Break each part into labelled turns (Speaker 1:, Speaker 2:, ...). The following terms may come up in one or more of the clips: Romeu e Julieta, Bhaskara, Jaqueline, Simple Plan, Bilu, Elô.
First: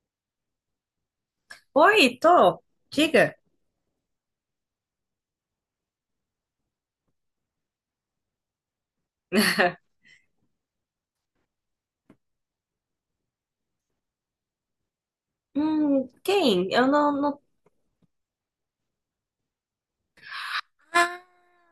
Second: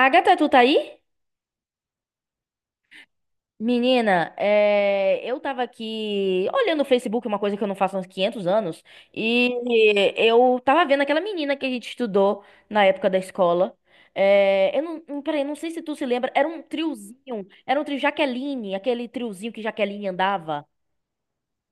Speaker 1: Agatha, tu tá aí?
Speaker 2: Oi, tô. Diga.
Speaker 1: Menina, é, eu tava aqui olhando o Facebook, uma coisa que eu não faço há uns 500 anos, e eu tava vendo aquela menina que a gente estudou na época da escola. Eu não, não- Peraí, não sei se tu se lembra, era um
Speaker 2: Quem? Eu não
Speaker 1: triozinho, era um trio Jaqueline, aquele triozinho que Jaqueline andava.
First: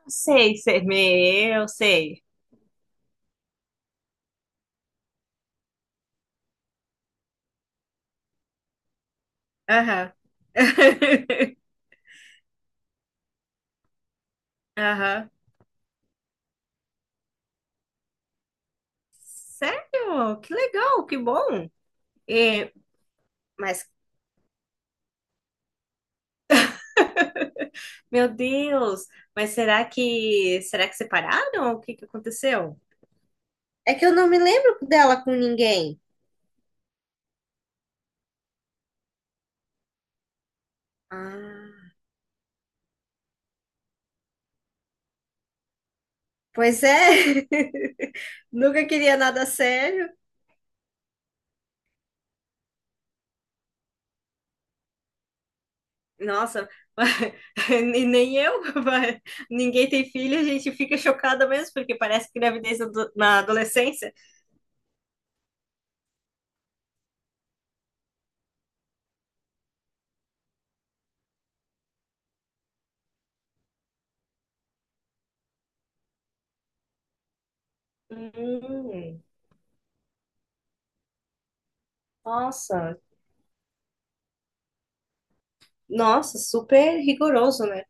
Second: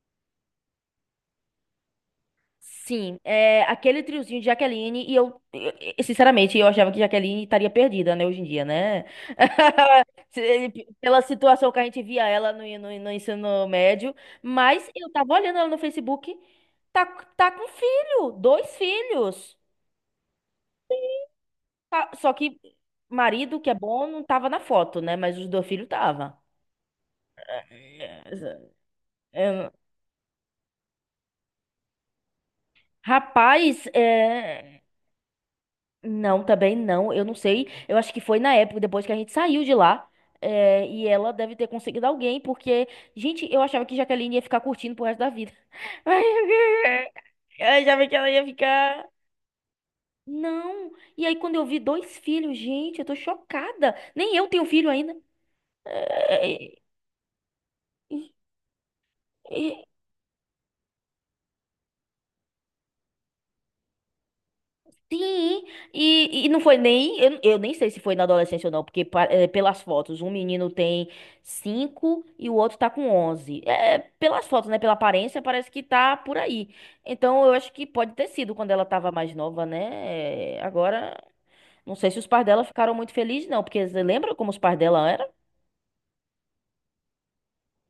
Speaker 2: sei ser me, eu sei.
Speaker 1: Sim, é aquele triozinho de Jaqueline e sinceramente, eu achava que Jaqueline estaria perdida, né, hoje em dia, né?
Speaker 2: Aham.
Speaker 1: Pela situação que a gente via ela no ensino médio, mas eu
Speaker 2: Aham.
Speaker 1: tava olhando ela no Facebook, tá, tá com filho, dois filhos.
Speaker 2: Sério? Que legal, que bom.
Speaker 1: Só que
Speaker 2: E,
Speaker 1: marido, que é
Speaker 2: mas,
Speaker 1: bom, não tava na foto, né? Mas os dois filhos tava. É,
Speaker 2: meu Deus, mas
Speaker 1: é,
Speaker 2: será que separaram? O que que aconteceu?
Speaker 1: rapaz,
Speaker 2: É que eu não me lembro
Speaker 1: é.
Speaker 2: dela com ninguém.
Speaker 1: Não, também não. Eu não sei. Eu acho que foi na época, depois que a gente saiu de lá. E ela deve ter
Speaker 2: Ah,
Speaker 1: conseguido alguém, porque, gente, eu achava que Jaqueline ia ficar curtindo pro resto da vida.
Speaker 2: pois é.
Speaker 1: Eu achava que ela ia
Speaker 2: Nunca
Speaker 1: ficar.
Speaker 2: queria nada sério.
Speaker 1: Não. E aí, quando eu vi dois filhos, gente, eu tô chocada. Nem eu tenho filho ainda. É,
Speaker 2: Nossa,
Speaker 1: é,
Speaker 2: e nem eu,
Speaker 1: é,
Speaker 2: ninguém tem filho. A gente fica chocada mesmo, porque parece que gravidez na adolescência.
Speaker 1: Sim, e não foi nem. Eu nem sei se foi na adolescência ou não, porque pelas fotos, um menino tem 5 e o outro tá com 11. É, é, pelas fotos, né? Pela aparência, parece que tá por aí. Então eu acho que pode ter sido quando ela tava
Speaker 2: Hum,
Speaker 1: mais nova, né? Agora, não sei se os pais dela ficaram
Speaker 2: nossa,
Speaker 1: muito felizes, não, porque você lembra como os pais dela eram?
Speaker 2: nossa, super rigoroso, né?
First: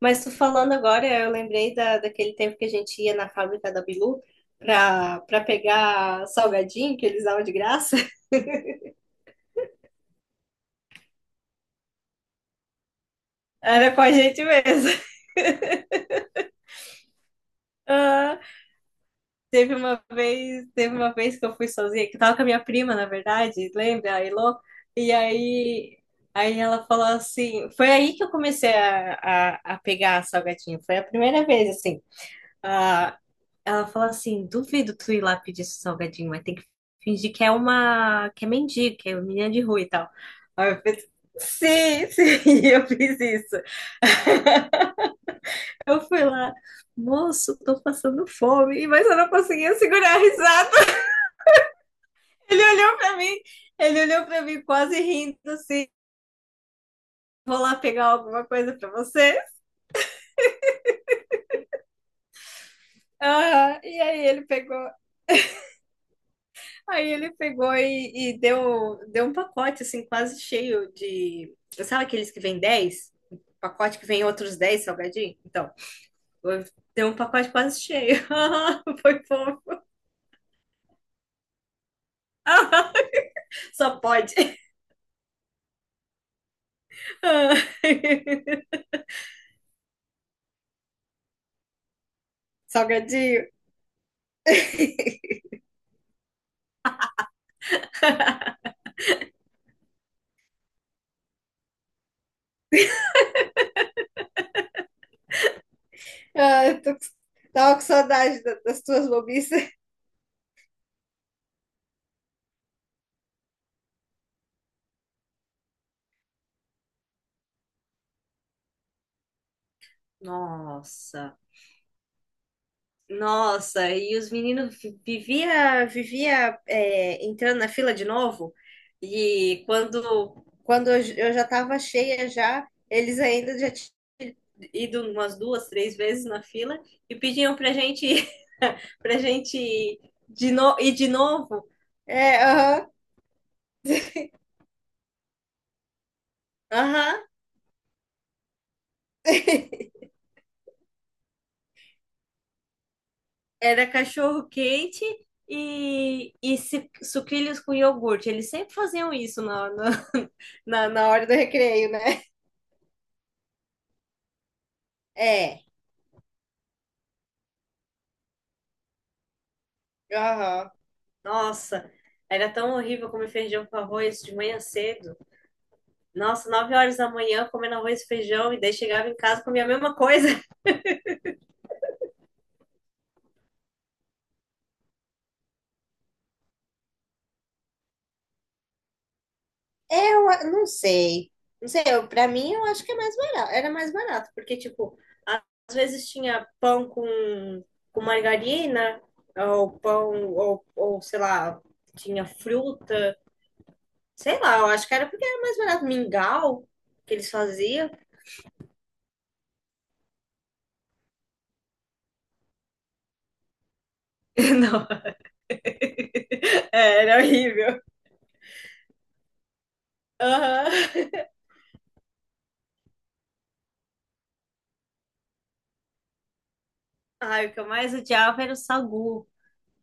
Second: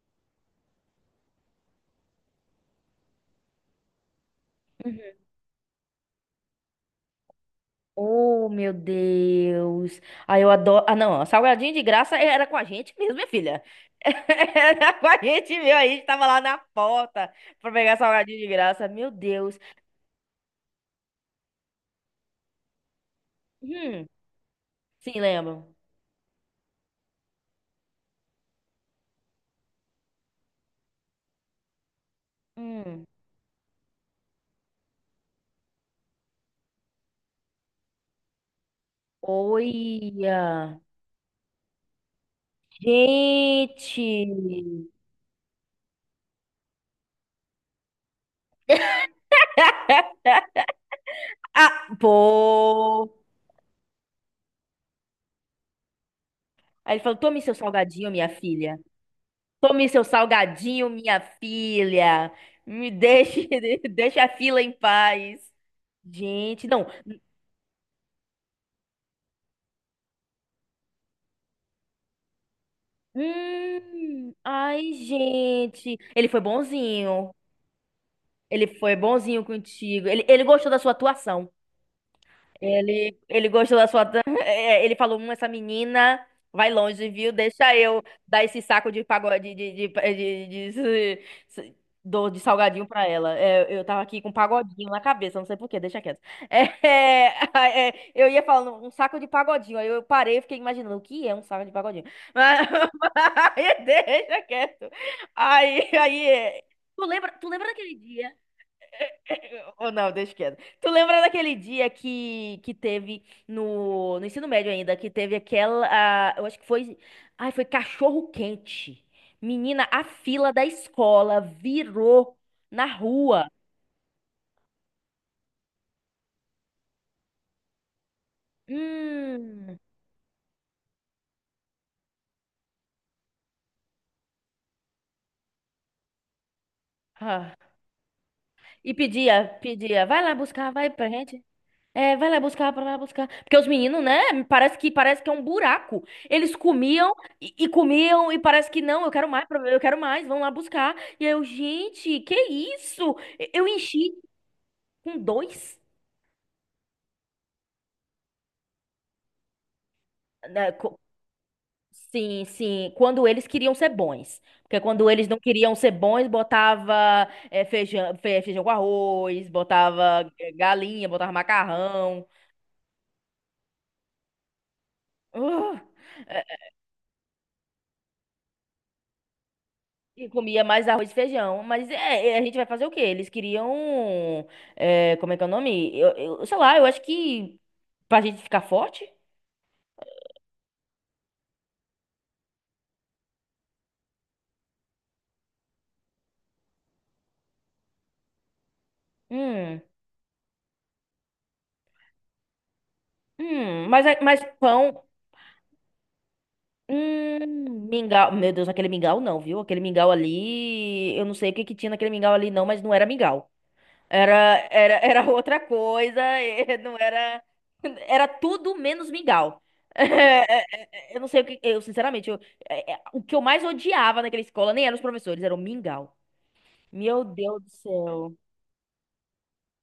Speaker 2: Mas tu falando agora, eu lembrei daquele tempo que a gente ia na fábrica da Bilu pra pegar salgadinho que eles davam de graça.
Speaker 1: Oh, meu Deus. Ah, eu adoro. Ah, não. Salgadinho de graça era com a gente mesmo, minha filha.
Speaker 2: Era com a gente mesmo.
Speaker 1: Era com a gente mesmo. A gente tava lá na porta pra pegar salgadinho
Speaker 2: Ah,
Speaker 1: de graça. Meu Deus.
Speaker 2: teve uma vez que eu fui sozinha, que eu tava com a minha prima, na verdade,
Speaker 1: Hum,
Speaker 2: lembra, a Elô? E
Speaker 1: sim, lembro.
Speaker 2: aí, aí ela falou assim, foi aí que eu comecei a pegar salgadinho, foi a primeira vez, assim.
Speaker 1: Hum.
Speaker 2: Ah, ela falou assim: duvido tu ir lá pedir seu salgadinho, mas tem que fingir que é uma, que é mendigo, que é uma menina de rua e tal. Aí
Speaker 1: Olha.
Speaker 2: eu fiz, sim, sim, eu fiz isso.
Speaker 1: Gente.
Speaker 2: Eu fui lá, moço, tô passando fome, mas eu não conseguia segurar a risada.
Speaker 1: Ah,
Speaker 2: Ele olhou pra
Speaker 1: pô.
Speaker 2: mim, Ele olhou pra mim quase rindo assim.
Speaker 1: Aí ele falou: tome seu
Speaker 2: Vou lá pegar
Speaker 1: salgadinho, minha
Speaker 2: alguma coisa
Speaker 1: filha.
Speaker 2: pra você.
Speaker 1: Tome seu salgadinho, minha filha. Me deixe,
Speaker 2: Aham.
Speaker 1: deixe a fila em paz. Gente, não.
Speaker 2: Aí ele pegou e deu um pacote, assim, quase cheio de. Sabe aqueles que vem 10? Pacote que vem outros 10
Speaker 1: Ai,
Speaker 2: salgadinho? Então,
Speaker 1: gente. Ele foi
Speaker 2: deu um
Speaker 1: bonzinho.
Speaker 2: pacote quase cheio.
Speaker 1: Ele foi
Speaker 2: Foi
Speaker 1: bonzinho
Speaker 2: fofo.
Speaker 1: contigo. Ele gostou da sua atuação. Ele gostou da
Speaker 2: Só
Speaker 1: sua.
Speaker 2: pode.
Speaker 1: Ele falou: essa menina vai longe, viu? Deixa eu dar esse saco de pagode de- de- de salgadinho pra ela.
Speaker 2: Salgadinho.
Speaker 1: É, eu tava aqui com um pagodinho na cabeça, não sei por quê, deixa quieto. É, eu ia falando um saco de pagodinho, aí eu parei e fiquei imaginando o que é um saco de pagodinho. Mas, mas deixa quieto. Aí,
Speaker 2: Ah,
Speaker 1: tu lembra
Speaker 2: tava com
Speaker 1: daquele dia?
Speaker 2: saudade das tuas bobices.
Speaker 1: Ou não, deixa quieto. Tu lembra daquele dia que teve no ensino médio ainda, que teve aquela, ah, eu acho que foi, foi cachorro quente. Menina, a fila da
Speaker 2: Nossa.
Speaker 1: escola virou na rua.
Speaker 2: Nossa, e os meninos vivia entrando na fila de novo. E
Speaker 1: Hum.
Speaker 2: quando eu já estava cheia já, eles ainda já tinham ido umas duas, três vezes na fila e pediam
Speaker 1: Ah. E
Speaker 2: pra gente
Speaker 1: pedia,
Speaker 2: ir
Speaker 1: pedia, vai lá
Speaker 2: de
Speaker 1: buscar,
Speaker 2: no,
Speaker 1: vai
Speaker 2: ir
Speaker 1: pra
Speaker 2: de
Speaker 1: gente.
Speaker 2: novo.
Speaker 1: É, vai lá
Speaker 2: É,
Speaker 1: buscar, vai
Speaker 2: aham,
Speaker 1: lá buscar. Porque os meninos, né? Parece que é um buraco. Eles comiam
Speaker 2: aham.
Speaker 1: e comiam e parece que não, eu quero mais, vão lá buscar. E eu, gente, que isso? Eu
Speaker 2: Era
Speaker 1: enchi
Speaker 2: cachorro quente
Speaker 1: com dois,
Speaker 2: e sucrilhos com iogurte. Eles sempre faziam isso
Speaker 1: né,
Speaker 2: na na hora do recreio, né?
Speaker 1: Sim, sim, quando eles queriam ser bons. Porque quando eles não
Speaker 2: É,
Speaker 1: queriam ser bons, botava feijão, feijão com arroz, botava
Speaker 2: aham.
Speaker 1: galinha, botava
Speaker 2: Nossa,
Speaker 1: macarrão.
Speaker 2: era tão horrível comer feijão com arroz de manhã cedo.
Speaker 1: Uh!
Speaker 2: Nossa, 9 horas da manhã comendo arroz e feijão e daí chegava em casa e comia a mesma coisa.
Speaker 1: E comia mais arroz e feijão. Mas a gente vai fazer o quê? Eles queriam. Como é que é o nome? Sei lá, eu acho que. Pra gente ficar forte?
Speaker 2: Não sei. Não sei, eu, pra mim eu acho que é mais barato. Era mais barato, porque, tipo, a- às vezes tinha pão com margarina, ou
Speaker 1: Hum.
Speaker 2: pão, ou sei lá, tinha fruta.
Speaker 1: Hum. Mas, é-
Speaker 2: Sei
Speaker 1: mas
Speaker 2: lá, eu acho que
Speaker 1: pão.
Speaker 2: era porque era mais barato. Mingau que eles
Speaker 1: Hum.
Speaker 2: faziam.
Speaker 1: Mingau. Meu Deus, aquele mingau não, viu? Aquele mingau ali. Eu não sei o que que tinha naquele mingau ali, não, mas não era mingau. Era,
Speaker 2: Não.
Speaker 1: era outra coisa, não
Speaker 2: É, era
Speaker 1: era.
Speaker 2: horrível.
Speaker 1: Era tudo menos mingau. Eh, eh,
Speaker 2: Aham.
Speaker 1: Eu não sei o que. Eu, sinceramente, o que eu mais odiava naquela escola nem eram os professores, era o mingau. Meu
Speaker 2: Ai, o que
Speaker 1: Deus
Speaker 2: eu
Speaker 1: do
Speaker 2: mais
Speaker 1: céu.
Speaker 2: odiava era o sagu.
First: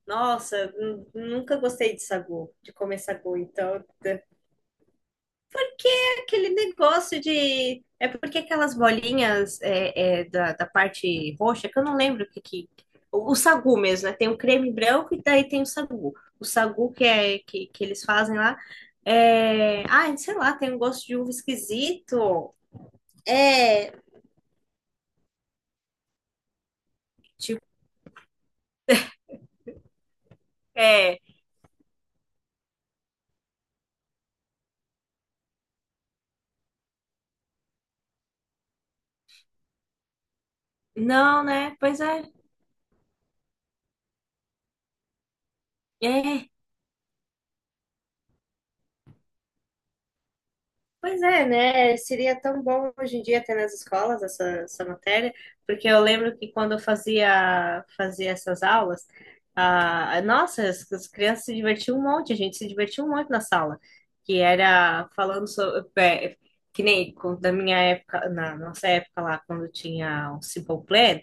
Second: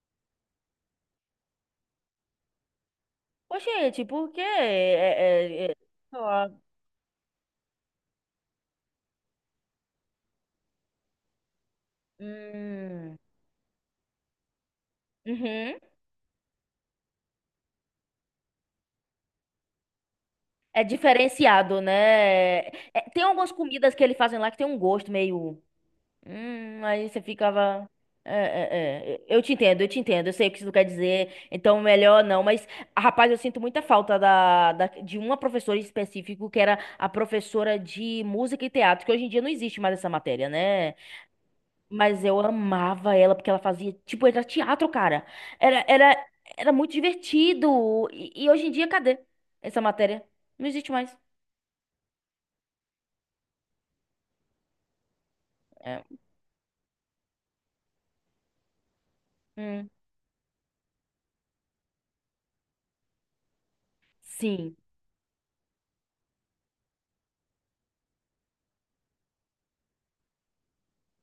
Speaker 2: Nossa, nunca gostei de sagu, de comer sagu. Então,
Speaker 1: Oxente,
Speaker 2: é
Speaker 1: por quê? É, é, é, ó,
Speaker 2: aquele negócio de. É porque aquelas bolinhas da parte roxa, que eu não lembro o que, que.
Speaker 1: hum,
Speaker 2: O sagu mesmo, né? Tem o creme branco e daí tem o
Speaker 1: uhum.
Speaker 2: sagu. O sagu que eles fazem lá. É. Ai, sei lá, tem um
Speaker 1: É
Speaker 2: gosto de uva
Speaker 1: diferenciado,
Speaker 2: esquisito.
Speaker 1: né? É, tem algumas
Speaker 2: É,
Speaker 1: comidas que eles fazem lá que tem um gosto meio. Aí você
Speaker 2: tipo,
Speaker 1: ficava. É, é, é. Eu te entendo, eu te entendo. Eu sei o que isso quer
Speaker 2: é.
Speaker 1: dizer. Então, melhor não. Mas, rapaz, eu sinto muita falta de uma professora em específico, que era a professora de música e teatro, que hoje em dia não existe mais essa matéria, né?
Speaker 2: Não, né? Pois
Speaker 1: Mas
Speaker 2: é.
Speaker 1: eu amava ela, porque ela fazia. Tipo, era teatro, cara. Era, era,
Speaker 2: É,
Speaker 1: era muito divertido. E hoje em dia, cadê essa matéria? Não existe mais.
Speaker 2: pois é, né? Seria tão bom hoje em dia ter nas escolas essa matéria, porque eu
Speaker 1: É,
Speaker 2: lembro que quando eu fazia essas aulas,
Speaker 1: hum.
Speaker 2: ah, nossa, as crianças se divertiam um monte, a gente se divertiu um monte na sala, que
Speaker 1: Sim.
Speaker 2: era falando sobre, que nem da minha época, na nossa época lá, quando tinha o Simple Plan.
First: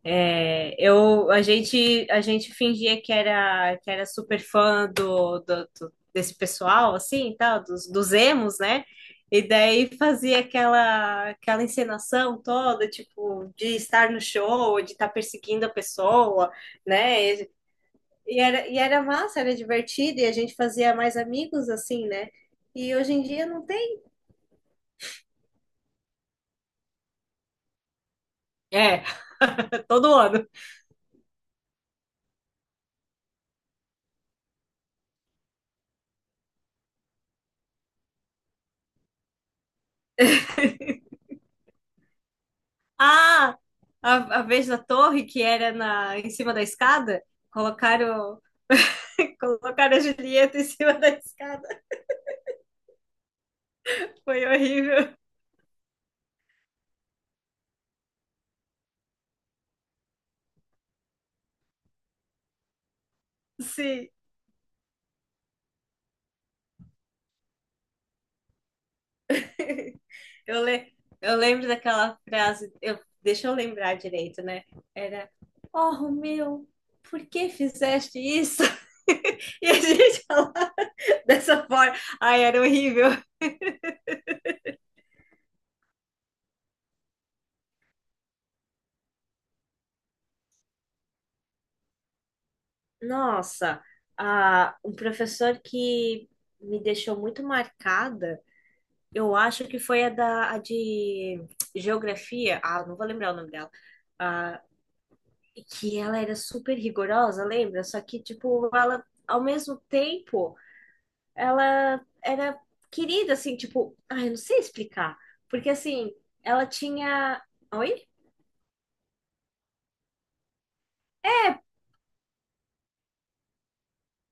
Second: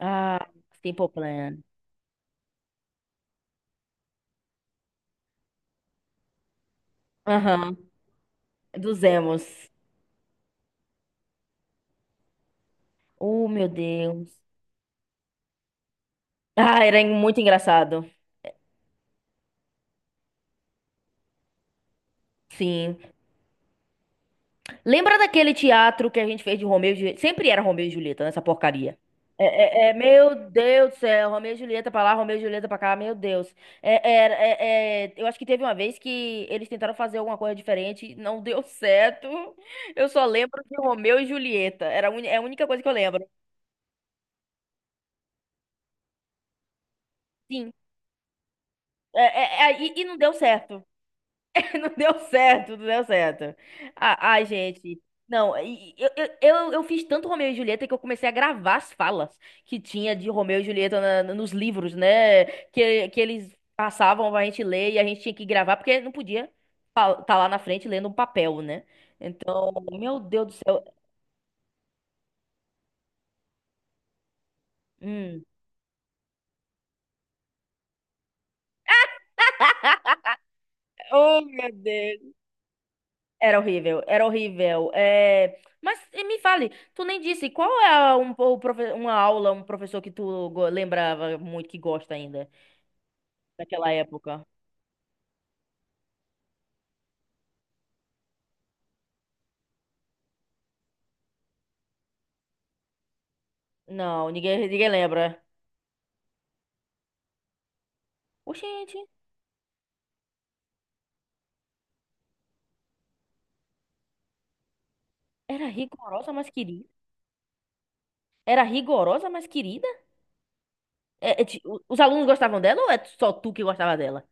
Speaker 1: Ah, Simple
Speaker 2: Eu, a
Speaker 1: Plan.
Speaker 2: gente, a gente fingia que era super fã desse pessoal, assim, e tal,
Speaker 1: Aham.
Speaker 2: dos emos, né?
Speaker 1: Dos
Speaker 2: E
Speaker 1: emos.
Speaker 2: daí fazia aquela encenação toda,
Speaker 1: Oh,
Speaker 2: tipo,
Speaker 1: meu
Speaker 2: de estar no
Speaker 1: Deus.
Speaker 2: show, de estar perseguindo a pessoa,
Speaker 1: Ah, era
Speaker 2: né?
Speaker 1: muito
Speaker 2: E,
Speaker 1: engraçado.
Speaker 2: e era, e era massa, era divertido, e a gente fazia mais amigos, assim, né? E
Speaker 1: Sim.
Speaker 2: hoje em dia não tem.
Speaker 1: Lembra daquele teatro que a gente fez de Romeu e Julieta? Sempre era Romeu e Julieta, nessa porcaria.
Speaker 2: É,
Speaker 1: É, é- é,
Speaker 2: todo
Speaker 1: meu
Speaker 2: ano.
Speaker 1: Deus do céu, Romeu e Julieta pra lá, Romeu e Julieta pra cá, meu Deus. Eu acho que teve uma vez que eles tentaram fazer alguma coisa diferente, não deu certo. Eu só lembro de Romeu e Julieta, é a única coisa que eu lembro.
Speaker 2: Ah, a vez da torre que era em cima da escada,
Speaker 1: Sim,
Speaker 2: colocaram. Colocaram
Speaker 1: e,
Speaker 2: a
Speaker 1: e não deu
Speaker 2: Julieta em
Speaker 1: certo.
Speaker 2: cima da escada.
Speaker 1: Não deu certo, não deu certo. Ah,
Speaker 2: Foi
Speaker 1: ai, gente.
Speaker 2: horrível.
Speaker 1: Não, eu fiz tanto Romeu e Julieta que eu comecei a gravar as falas que tinha de Romeu e Julieta nos livros, né? Que eles
Speaker 2: Sim.
Speaker 1: passavam pra gente ler e a gente tinha que gravar, porque não podia estar lá na frente lendo um papel, né? Então, meu Deus do
Speaker 2: Eu,
Speaker 1: céu.
Speaker 2: le... eu lembro daquela frase. Deixa eu lembrar direito, né? Era:
Speaker 1: Hum.
Speaker 2: Oh, Romeu, por que fizeste isso? E a gente falava
Speaker 1: Oh,
Speaker 2: dessa
Speaker 1: meu
Speaker 2: forma.
Speaker 1: Deus.
Speaker 2: Ai, era horrível.
Speaker 1: Era horrível, era horrível. Mas me fale, tu nem disse, qual é uma aula, um professor que tu lembrava muito, que gosta ainda,
Speaker 2: Nossa,
Speaker 1: daquela época?
Speaker 2: ah, um professor que me deixou muito marcada, eu acho que foi a de geografia. Ah, não vou lembrar o nome dela.
Speaker 1: Não,
Speaker 2: Ah,
Speaker 1: ninguém, ninguém lembra.
Speaker 2: que ela era super rigorosa, lembra? Só que, tipo,
Speaker 1: Oxente,
Speaker 2: ela, ao mesmo tempo, ela era querida, assim, tipo, ai, eu não sei explicar.
Speaker 1: era
Speaker 2: Porque, assim,
Speaker 1: rigorosa, mas
Speaker 2: ela
Speaker 1: querida.
Speaker 2: tinha. Oi?
Speaker 1: Era rigorosa, mas querida? Os alunos gostavam dela ou é só tu que gostava dela?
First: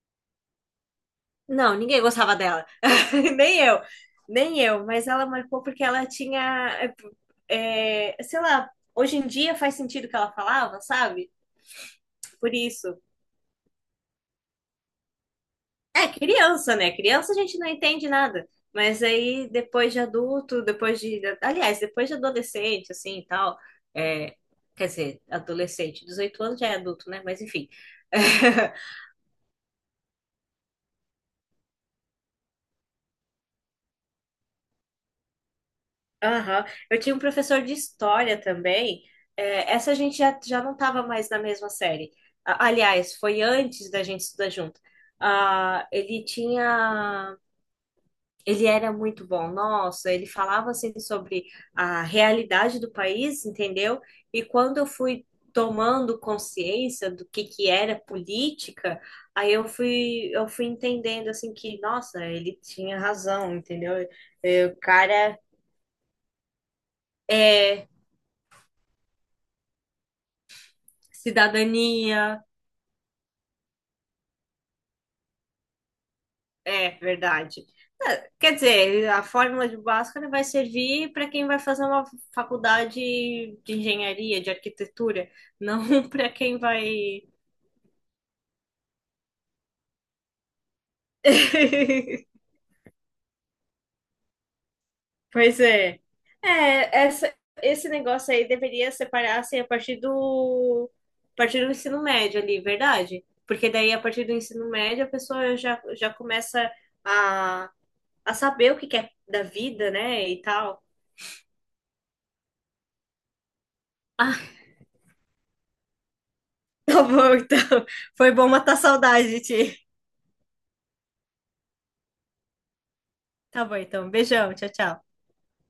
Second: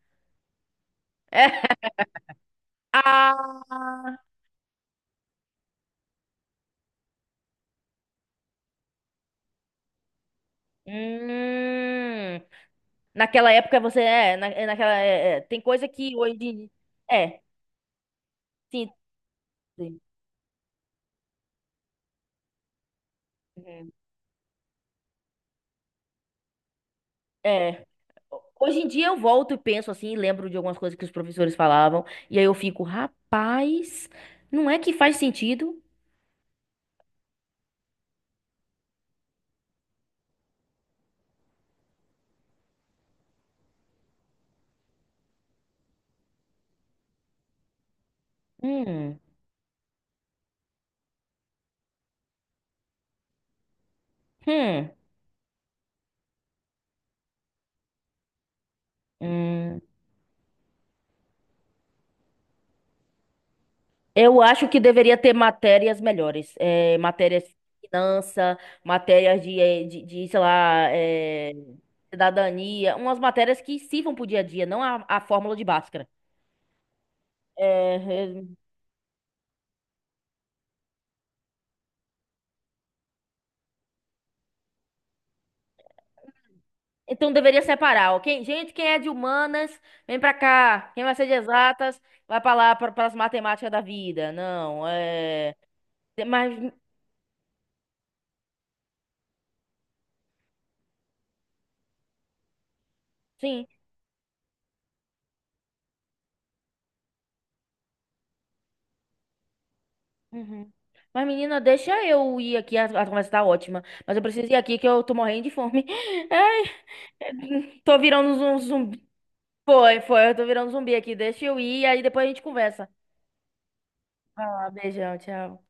Speaker 2: Não, ninguém gostava dela. Nem eu.
Speaker 1: Ah,
Speaker 2: Nem eu. Mas ela marcou porque ela tinha. É, sei lá, hoje em dia faz sentido o que ela falava, sabe?
Speaker 1: hum.
Speaker 2: Por isso.
Speaker 1: Naquela época você é, na, é naquela é, é, tem coisa
Speaker 2: É
Speaker 1: que hoje
Speaker 2: criança, né? Criança a
Speaker 1: é,
Speaker 2: gente não entende nada.
Speaker 1: sim.
Speaker 2: Mas aí, depois
Speaker 1: Sim.
Speaker 2: de adulto, depois de. Aliás, depois de adolescente, assim e tal.
Speaker 1: Uhum.
Speaker 2: É, quer dizer, adolescente, 18 anos já é adulto, né? Mas enfim.
Speaker 1: É. Hoje em dia eu volto e penso assim, e lembro de algumas coisas que os professores falavam, e aí eu fico, rapaz, não é que faz sentido?
Speaker 2: Aham. Eu tinha um professor de história também. É, essa a gente já não estava mais na mesma série. Aliás, foi antes da gente estudar junto. Ah, ele era
Speaker 1: Hum,
Speaker 2: muito bom, nossa, ele falava assim sobre a realidade do país, entendeu? E quando eu
Speaker 1: hum,
Speaker 2: fui tomando consciência do que era política, aí eu
Speaker 1: hum.
Speaker 2: fui eu fui entendendo assim que, nossa, ele tinha razão, entendeu?
Speaker 1: Eu acho
Speaker 2: É, o
Speaker 1: que deveria ter
Speaker 2: cara
Speaker 1: matérias melhores, matérias de
Speaker 2: é
Speaker 1: finança, matérias de, sei lá,
Speaker 2: cidadania,
Speaker 1: cidadania, umas matérias que sirvam pro dia a dia, não a fórmula de Bhaskara.
Speaker 2: é verdade.
Speaker 1: É,
Speaker 2: Quer dizer, a fórmula de Bhaskara vai servir para quem vai fazer uma faculdade de engenharia, de arquitetura, não para quem vai
Speaker 1: então deveria separar, ok? Gente, quem é de humanas, vem pra cá. Quem vai ser de exatas, vai pra lá, para as matemáticas da vida. Não, é.
Speaker 2: pois é.
Speaker 1: Mas,
Speaker 2: É, esse negócio aí deveria separar assim, a partir do ensino médio ali, verdade?
Speaker 1: sim.
Speaker 2: Porque daí, a partir do ensino médio, a pessoa já começa a, a saber o que quer da vida, né? E
Speaker 1: Uhum.
Speaker 2: tal.
Speaker 1: Mas, menina, deixa eu ir aqui. A conversa tá ótima. Mas eu
Speaker 2: Ah,
Speaker 1: preciso ir aqui que eu tô morrendo de fome. Ai,
Speaker 2: tá bom, então.
Speaker 1: tô virando
Speaker 2: Foi bom
Speaker 1: um
Speaker 2: matar a
Speaker 1: zumbi.
Speaker 2: saudade de ti.
Speaker 1: Foi, foi. Eu tô virando zumbi aqui. Deixa eu ir, aí depois a gente conversa.
Speaker 2: Tá bom, então. Beijão, tchau,
Speaker 1: Ah,
Speaker 2: tchau.
Speaker 1: beijão, tchau.